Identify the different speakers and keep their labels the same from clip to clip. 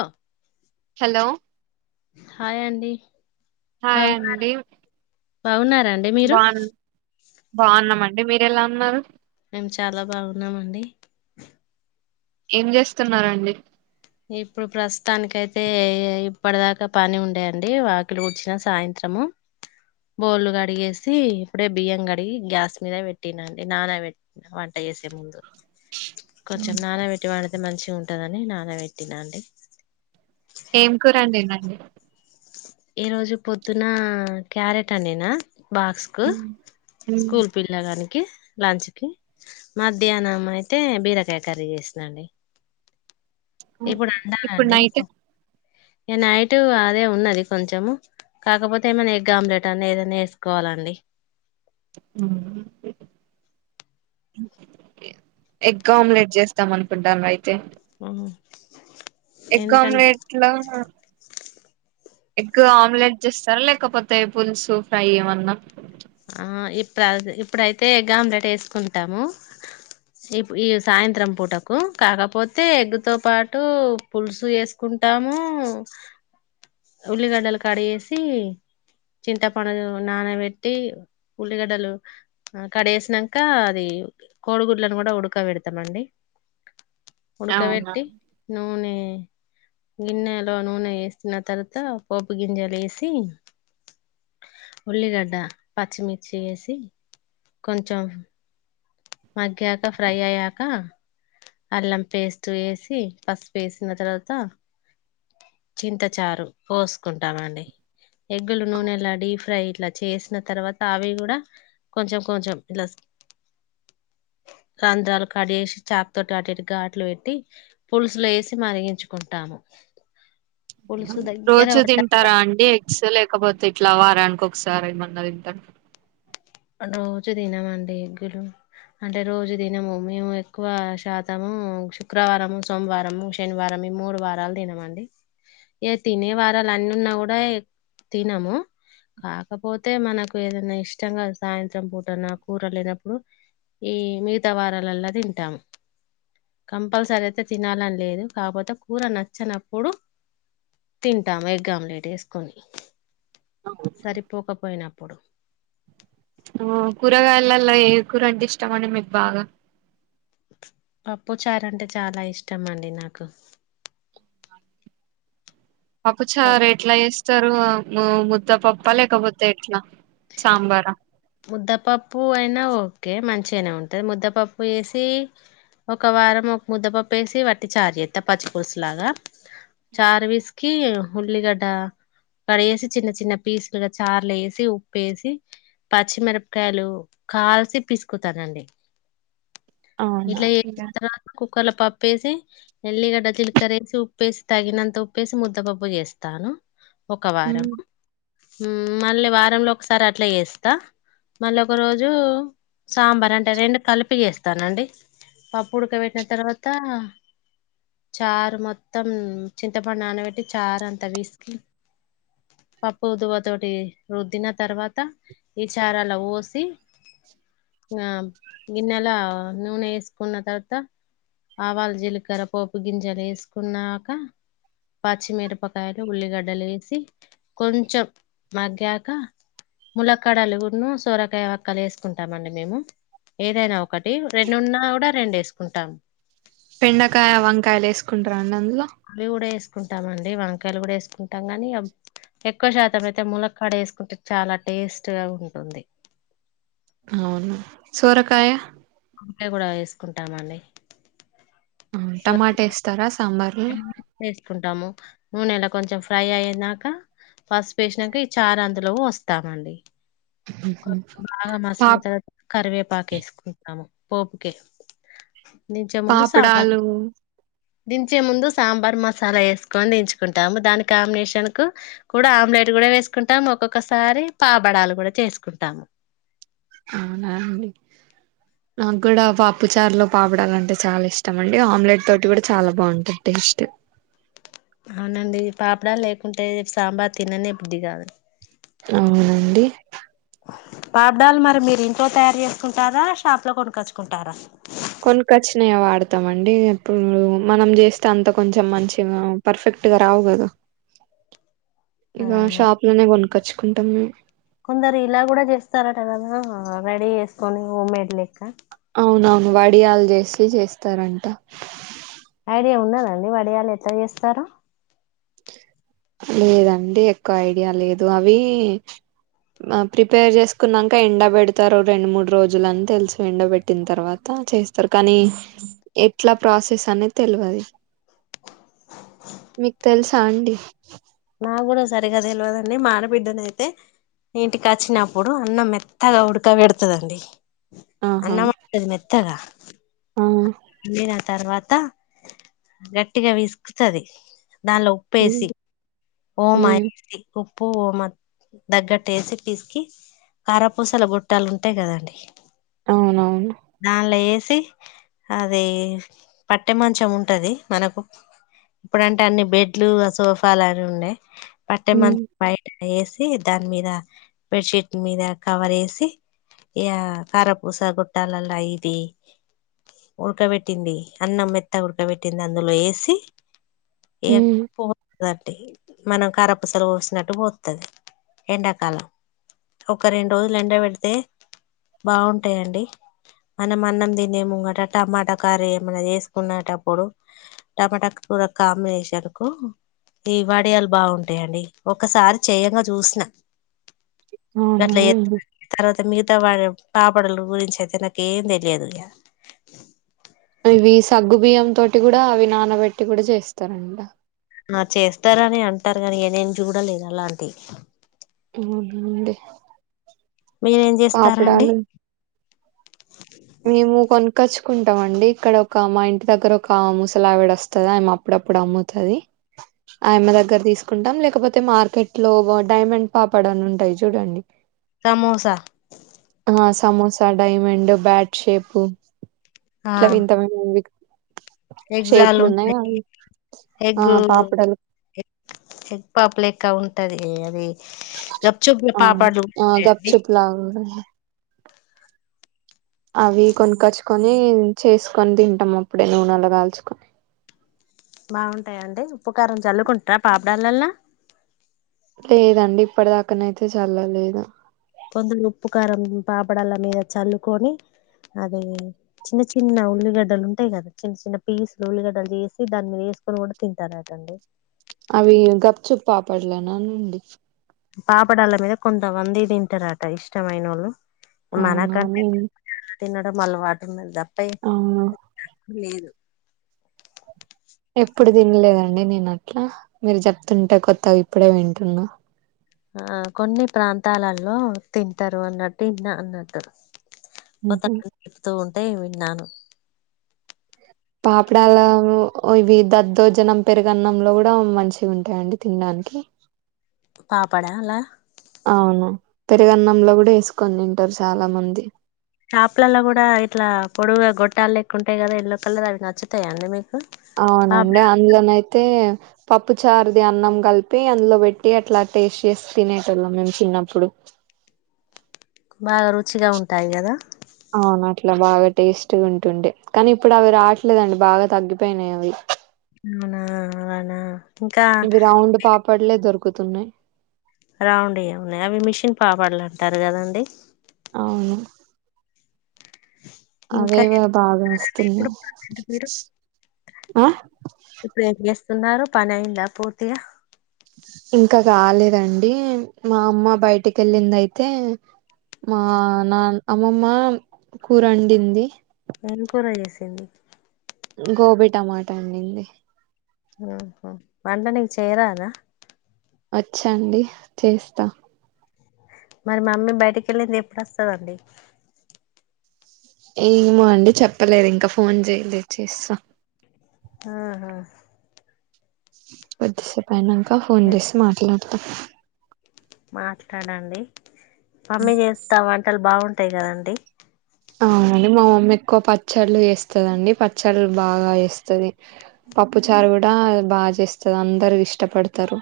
Speaker 1: ఆ
Speaker 2: hello
Speaker 1: hi అండి
Speaker 2: hi
Speaker 1: బవు
Speaker 2: అండి
Speaker 1: బావున్నారు అండి మీరు
Speaker 2: బాగున్నా మండి మీరెలా ఉన్నారు
Speaker 1: మేము చాలా బాగున్నా మండి
Speaker 2: ఏం చేస్తున్నారండి
Speaker 1: ఇప్పుడు ప్రస్తుతానికి అయితే ఇప్పటి దాకా పని ఉండే అండి వాకిలు ఉడ్చిన సాయంత్రము బోల్లు కడిగేసి ఇప్పుడే బియ్యం కడిగి గ్యాస్ మీద పెట్టినా అం డి నానా బెట్టి వంట చేసే ముందు కొంచెం నానా బెట్టి వాడితే మంచి ఉంటదని నాన్న బెట్టినా అండి
Speaker 2: ఏం కూర వండిడ్రండి
Speaker 1: ఈ రోజు పొద్దున క్యారెట్ అనీనా బాక్స్ కు స్కూల్ పిల్ల గాని లంచ్ కి మధ్యాహ్నం అయితే బీరకాయ కర్రీ చేసినండి ఇప్పుడు
Speaker 2: ఇప్పుడు
Speaker 1: అండాలండి
Speaker 2: నైట్
Speaker 1: నైట్ అదే ఉన్నది కొంచము కాకపోతే ఏమైనా ఎగ్ ఆమ్లెట్ అన్న ఎదన్న వేసుకోవాలండి
Speaker 2: ఎగ్గామ్లెట్ చేస్తాం అనుకుంటను అయితే
Speaker 1: ఆ
Speaker 2: ఎగ్ ఆమ్లెట్లా ఎగ్ ఆమ్లెట్ చేస్తారా లేకపోతే పులుసు ఫ్రై ఇమన్నా
Speaker 1: ఆ ఇప్పుడు ఇప్పుడైతే ఎగ్ ఆమ్లెట్ వేసుకుంటాము ఈ ఈ సాయంత్రం పూటకు కాకపోతే ఎగ్గు తో పాటు పులుసు వేసుకుంటాము ఉల్లిగడ్డలు కడిగేసి చింతపండును నానబెట్ పెట్టి ఉల్లిగడ్డలు కడేసినంక అది కోడిగుడ్లను కూడా ఉడకబేడతామండి ఉడక
Speaker 2: అవునా
Speaker 1: బేట్టి నూనె గిన్నెలో నూనె వేసిన తర్వాత పోపు గింజలు వేసి ఉల్లిగడ్డ పచ్చిమిర్చి ఎసి కొంచెం మగ్గాక ఫ్రై అయ్యాక అల్లం పేస్ట్ ఎసి పసుపు వేసిన తర్వాత చింతచారు పోసుకుంటామ అండి ఎగ్గులు నూనె ఇలా డీప్ ఫ్రై ఇట్లా చేసిన తర్వాత అవి కూడా కొంచెం కొంచెం ఇలా రంధ్రాలు కడిసి చాక్తోటి అటు ఘాట్లు పెట్టి పులుసులో వేసి మరిగించుకుంటాము [inaudible] పులుసు దగ్గర
Speaker 2: రోజు
Speaker 1: పడ్డ
Speaker 2: తింటారా అండి ఎక్సల్ కాకపోతే ఇట్లా వారానికి కోకసారి ఏమన్నా తింటా
Speaker 1: రోజు తినమండి ఎగ్గులు అంటే రోజు తినము మేము ఎక్కువ శాతము శుక్రవారము సోమవారము శనివారంము ఈ మూడు వారాలు తినమండి ఇ తినే వారాలు అన్ని ఉన్నా కూడా తినము కాకపోతే మనకు ఏదైనా ఇష్టంగా సాయంత్రం పూటన కూర లేనప్పుడు ఈ మిగతా వారాలలా తింటామ్ కంపల్సరీ అయితే తినాలని లేదు కాకపోతే కూర నచ్చినప్పుడు తింటమ్ ఎగ్గామ్లేట్ వేసుకొని సరిపోక పోయినప్పుడు
Speaker 2: ఓ కూరగాయలలో ఏ కూర అంటే ఇష్టం అండి మీకు బాగా
Speaker 1: పప్పు చారు అంటే చాలా ఇష్టం అండి నాకు
Speaker 2: పప్పు
Speaker 1: ప
Speaker 2: చార్ ఎట్ల చేస్త స్తారు ముద్దపప్ప లేకపోతే ఎట్ల సాంబార
Speaker 1: ముద్దపప్పు అయినా ఓకే మంచి మంచిగనే ఉంటది ముద్దపప్పు వేసి ఒక వారం ఒక ముద్దపప్పు వేసి వట్టి చారు చేస్త పచ్చి పలుసులాగా చార్ విస్కి ఉల్లిగడ్డ కడిగేసి చిన్న చిన్న పీసులుగా చార్లో వేసి ఉప్పుేసి పచ్చిమిరపకాయలు కాల్చి పిసుకుతనండి
Speaker 2: అవున
Speaker 1: కుక్కర్ల పప్పుేసి ఎల్లిగడ్డ చిలికరేసి ఉప్పేసి తగినంత ఉప్పేసి ముద్దపప్పు చేస్తాను ఒక వారం
Speaker 2: ఉమ్
Speaker 1: హమ్ మళ్ళీ వారంలో ఒకసారి అట్లా చేస్ త మళ్ళీ ఒక రోజు సాంబార్ అంటే రెండు కలిపి వేస్తానండి పప్పు ఉడకబెట్టిన తర్వాత చారు మొత్తం చింతపండు నానబెట్టి చారు అంతా పిస్కీ పప్పు ఉుదువా తోటి రుద్దిన తర్వాత ఈ చార అల్లో వోసి ఆ గన్నెల నూనె వేసుకున్న తర్వాత ఆవాల జీలకర్ర పోపు గింజలు వేసుకున్నాక పచ్చి మీరపకాయలు ఉల్లి గడ్ లేసి కొంచెం మగ్గాక ముల కడలుగున్న సోరకాయ వక్కలు వేసుకుంటాం అండి మేము, ఏదైనా ఒకటి రెండున్నా కూడా రెండు వేసుకుంటాం.
Speaker 2: పెండకాయ వంకాయలు వేసుకుంటార అండి అ
Speaker 1: అవి కూడా ఎస్ వేసుకుంటామండి, వంకాయలు కూడా వేసుకుంటాం కాని, ఎక్కువ శాతం అయితే ములక్కాడ వేసుకుంటే చాలా టేస్ట్ గా ఉంటుంది.
Speaker 2: అవును సోరకాయ
Speaker 1: వంకాయ కూడా వేసుకుంటామండి
Speaker 2: టమాట ఇస్తారా సాంబార్
Speaker 1: చేసుకుంటాము నూనెలా కొంచెం ఫ్రై అయనాక, పసుపు వేసినాక ఈ చారు అందులో పొస్తామండి. బాగా
Speaker 2: పా
Speaker 1: మసాల తర్వాత కరివేపాక వేసుకుంటాము పోపుకే దించే ముందు సాంబార్
Speaker 2: పాపడాలు
Speaker 1: దించే ముందు సాంబార్ మసాలా వేసుకొని దించుకుంటాము, దాని కాంబినేషన్ కు కూడా ఆమ్లెట్ కూడా వేసుకుంటాము, ఒక్కొక్కసారి పాబడాలు కూడా చేసు కుంటాము
Speaker 2: అవునా అండి నాకు కూడా పాప్పు చారులో పాపడాలంటే చాలా ఇష్టం అండి, ఆమ్లెట్ తోటి కూడా చాలా బాగుంటుంది టేస్ట్
Speaker 1: అవునండి పాపడా లేకుంటే సాంబార్ తినని ఇప్పుడు దిగాదు
Speaker 2: అవునండి
Speaker 1: పాపడాలు మరి మీరు ఇంట్లో తయారు చేసుకుంటారా, షాప్ లో కొనుక్కొచ్చుకుంటారా
Speaker 2: కొనుకచ్చినయ వాడతామండి, ఇప్పుడు మనం చేస్తే అంత కొంచెం మంచిగా పర్ఫెక్ట్గా రావు కదా ఇగా
Speaker 1: అలానా
Speaker 2: షాప్లోనే కొనుకొచ్ కుంటాము
Speaker 1: కొందరు ఇలా కూడా చేస్తారట కదా రెడీ చేసుకొని హోమ్మేడ్ లెక్క
Speaker 2: అవునవును వడియాలు చేసి చేస్తారంట
Speaker 1: ఐడియా ఉన్నదా అన్ని వడయాలు ఎట్లా చేస్తారు
Speaker 2: లేదండి ఎక్కువ ఐడియా లేదు, అవి ప్రిపేర్ చేసుకున్నాక ఎండపెడతారు రెండు మూడు రోజులుని తెలుసు, ఎండబెట్టిన తర్వాత చేస్తారు కానీ ఎట్లా ప్రాసెస్ అనేది తెల్వది, మీకు తెలుసా అండి
Speaker 1: నా కూడా సరిగా తెలవదండి, మా ఆడబిడ్డన అయితే ఇంటికి వచ్చినప్పుడు అన్నం మెత్తగా ఉడకబడేతండి
Speaker 2: ఆహా
Speaker 1: అన్నమ్ మే తెగ
Speaker 2: ఆ
Speaker 1: [unintelligible] రా తర్వాత గట్టిగా పిసుకుతది దానిలో
Speaker 2: ఉమ్
Speaker 1: ఉప్పేసి ఓ మాయ
Speaker 2: ఉమ్
Speaker 1: ఉప్పు ఓమ తగ్గట్టేసి పీసికి కారాపూసల బోట్టాలు ఉంటాయి కదండి
Speaker 2: అవునవును
Speaker 1: డాంట్లో ఎస్ అది పట్టె మంచం ఉంటది మనకు ఇప్పుడంటే అన్ని బెడ్లు సోఫ ఉండే పట్టే
Speaker 2: ఉమ్
Speaker 1: మంత పయ వేసి దాని మీద బెడ్షీట్ మీద కవర్ వేసి ఇ కారపూస గుట్టాలలా ఇది ఉడకబెట్టింది అన్నం మెత్త ఉడకబెట్టింది అందులో వేసి ఏ
Speaker 2: ఉమ్
Speaker 1: బ మనం కారపసలు పోసినట్టు పోతుది ఎండాకాలం ఒక రెండు రోజులు ఎండ పెడితే బాగుంటాయండి మనం అన్నం తినే ముంగట టమాటా కార ఏమన్నా వేసుకునేటప్పుడు టమాటా కూ కాంబినేషకు ఈవాడయాలు బాగుంటాయంండి ఒకసారి చెయంగా చూసిన
Speaker 2: ఆ హా
Speaker 1: పెంట వాడి పాపడలు గురించి అయితే నాక ఏం తెలియదు
Speaker 2: ఇవి సగ్గు బియ్యం తోటి కూడా అవి నానబెట్టి కూడా చేస్తారంట
Speaker 1: ఆ చేస్తారని అంటారు కా ని నేం చూడలేదు అలాంటి
Speaker 2: అవుందే
Speaker 1: మీరేం చేస్తారంండి
Speaker 2: కచ్చుకుంటాం అండి ఇక్కడ ఒక మా ఇంటి దగ్గర ఒక ముూసలావిడ వస్తుంది ఆయమె అప్పుడప్పుడు అమ్ముతుది ఆయమె దగ్గర తీసుకుంటాం లేకపోతే మార్కెట్ లో డైమండ్ పాపడ అని ఉంటాయి చూడండి
Speaker 1: samosa
Speaker 2: samosa diamond bat shape ఇట్ల ఇంతమంది
Speaker 1: ఎగ్ జాలు ఉంటాయి
Speaker 2: ఆ
Speaker 1: ఎగ్
Speaker 2: పాపడాలు
Speaker 1: ఎగ్ పాప్ లెక్క ఉంట్ ఉంటది ఏ అది గప్చుప్
Speaker 2: అవును
Speaker 1: పాపడ్లు
Speaker 2: గప్
Speaker 1: ఉంటాయండి
Speaker 2: చుప్ లాగా వుంటది అవి కొనిక్కచ్చుకొని చేసుకొని తింటాం అప్పుడే నూనెలో కాల్చుకొని
Speaker 1: బాగుంటాయండి ఉప్పుకారం చల్లుకుంటార పాపడాలల్లా
Speaker 2: లేదండి ఇప్పటి దాక్కనయితే చల్లలేదు
Speaker 1: కొంచెం ఉప్పు కారం పాపడాల మీద చల్లుకొని అది ఉప్పు కారం పాపడాల మీద చల్లుకొని అది చిన్న చిన్న ఉల్లిగడ్డలు ఉంటాయి కదా చిన్న చిన్న పీసులు ఉల్లిగడ్డలు చేసి దాని మీద వేసుకొని కూడా తింటారట అండి
Speaker 2: అవి గప్ చుప్ పాపడలేనా అండి
Speaker 1: పాపడళ్ళ మీద కొంతమంది తింటారట ఇష్టమైన వ ళ్ళు మనక
Speaker 2: అవునా నేను
Speaker 1: తినడం అలవాటు ఇంత అయి
Speaker 2: అవునా
Speaker 1: లేదు
Speaker 2: ఎప్పుడు తినలేదండి నేను అట్లా మీరు చెప్తుంటే కొత్తగా ఇప్పుడే వింటున్నా
Speaker 1: ఆ కొన్ని ప్రాంతాలలో తింటారు అన్నట్టు ఇన్న అన్నట్టు ఒక తో అదే విన్నాను
Speaker 2: పాపడాల ఇవి దద్దోజనం పెరుగన్నంలో కూడా మంచిగా ఉంటాయండి తినడానికి
Speaker 1: పాపడాలా
Speaker 2: అవును పెరుగన్నంలో కూడా వేసుకొని తింటారు చాలా మంది
Speaker 1: షాపులల్లో కూడా ఇట్లా పొడువుగా గొట్టాలు లెక్క ఉంటాయి కదా ఎల్లో కలర్ అవి నచ్చుతాయి అండి మీకు బా
Speaker 2: అవునండి అందులోన అయితే పప్పు చారుది అన్నం కలిపి అందులో పెట్టి అట్లా టేస్ట్ చేసి తినేటోళ్ళం మేము చిన్నప్పుడు
Speaker 1: బాగా రుచిగా ఉంటాయి కదా
Speaker 2: అవును అట్లా బాగా టేస్ట్ గా ఉంటుండే కానీ ఇప్పుడు అవి రావట్లేదండి బాగా తగ్గిపోయినాయి అవి
Speaker 1: అవునా అలానా ఇంకా
Speaker 2: తు ఉన్నాయి
Speaker 1: రౌండ్ అయ ఉన్నాయి అవి మిషన్ పాపడలు అంటారు కదండి
Speaker 2: అవును అవే
Speaker 1: ఇంకా డి
Speaker 2: బాగా వస్తున్నా
Speaker 1: ఇప్పుడు ప్రజెంట్ మీరు
Speaker 2: ఆ
Speaker 1: ఇప్పుడు ఏం సున్నారు పనైంద పూర్తిగా
Speaker 2: ఇంకా కాలేదండి మా అమ్మ బయటికి వెళ్ళింది అయితే మా నా అమ్మమ్మ కూరండింది
Speaker 1: ఏం కూర చేసింది
Speaker 2: గోబీ టమాటా వండింది
Speaker 1: వంట నీకి చేయరాద
Speaker 2: వచ్చండి చేస్తా
Speaker 1: మరి మామ్మీ బయటికి వెళ్ళింది ఎప్పుడు వస్తదండి
Speaker 2: ఏమో అండి చెప్పలేదు ఇంకా ఫోన్ చేయలే చేస్తా
Speaker 1: ఆా హా
Speaker 2: కొద్దిసేపు అయ్యింది ఇకా ఫోన్
Speaker 1: ఏం
Speaker 2: చేసి మాట్లా [inaudible]
Speaker 1: మాట్లాడండి మమ్మి చేస్తాం వంటలు బాగుంటా అంటాయి కదండి
Speaker 2: అవునండి మా మమ్మ ఎక్కువ పచ్చళ్ళు వేస్తందిండి పచ్చళ్ళు బాగా వేస్తుది పప్పు చారు కూడా బాగా చేస్తది అందరు ఇష్టపడతారు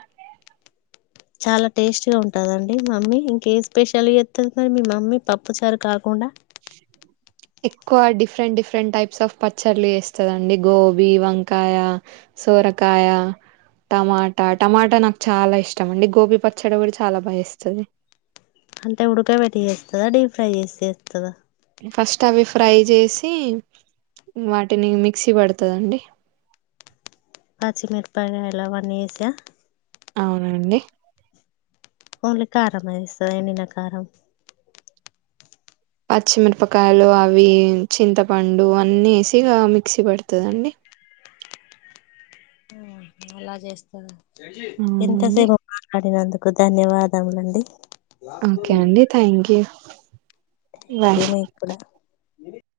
Speaker 1: చాలా టేస్ట్ గా ఉంటదండి మమ్మీ ఇంకే స్పెషల్గా చెత్తది సరి మీ మమ్మీ పప్పు చారు కాకుండా
Speaker 2: ఎక్కువ డిఫరెంట్ డిఫరెంట్ టైప్స్ ఆఫ్ పచ్చళ్లు వేస్తందిండి గోబీ వంకాయ సోరకాయ టమాటా టమాటా నాకు చాలా ఇష్టం అండి గోబీ పచ్చడి కూడా చాలా బాగా వేస్తుంది
Speaker 1: అంటే ఉడక పెట్టి చేస్తదా డీప్ ఫ్రై చేస్తద
Speaker 2: ఫస్ట్ అవి ఫ్రై చేసి వాటిని మిక్సీ పడతదండి
Speaker 1: పచ్చి మిరపగాయలు అవన్ని ఏష
Speaker 2: అవునండి
Speaker 1: ఓన్లీ కారం ఏ ఎస్తాద ఎండిన కారం
Speaker 2: పచ్చిమిరపకాయలు అవి చింతపండు అన్నీ ఏసీగా మిక్సీ పడుతదండి
Speaker 1: ఎలా చేస్తారు ఎంత
Speaker 2: అవునండి
Speaker 1: సేపు మాట్లాడినతో ధన్యవాదములండి
Speaker 2: ఓకే అండి థ్యాంక్ యి
Speaker 1: ఎకేమ ఇప్పుడ నివి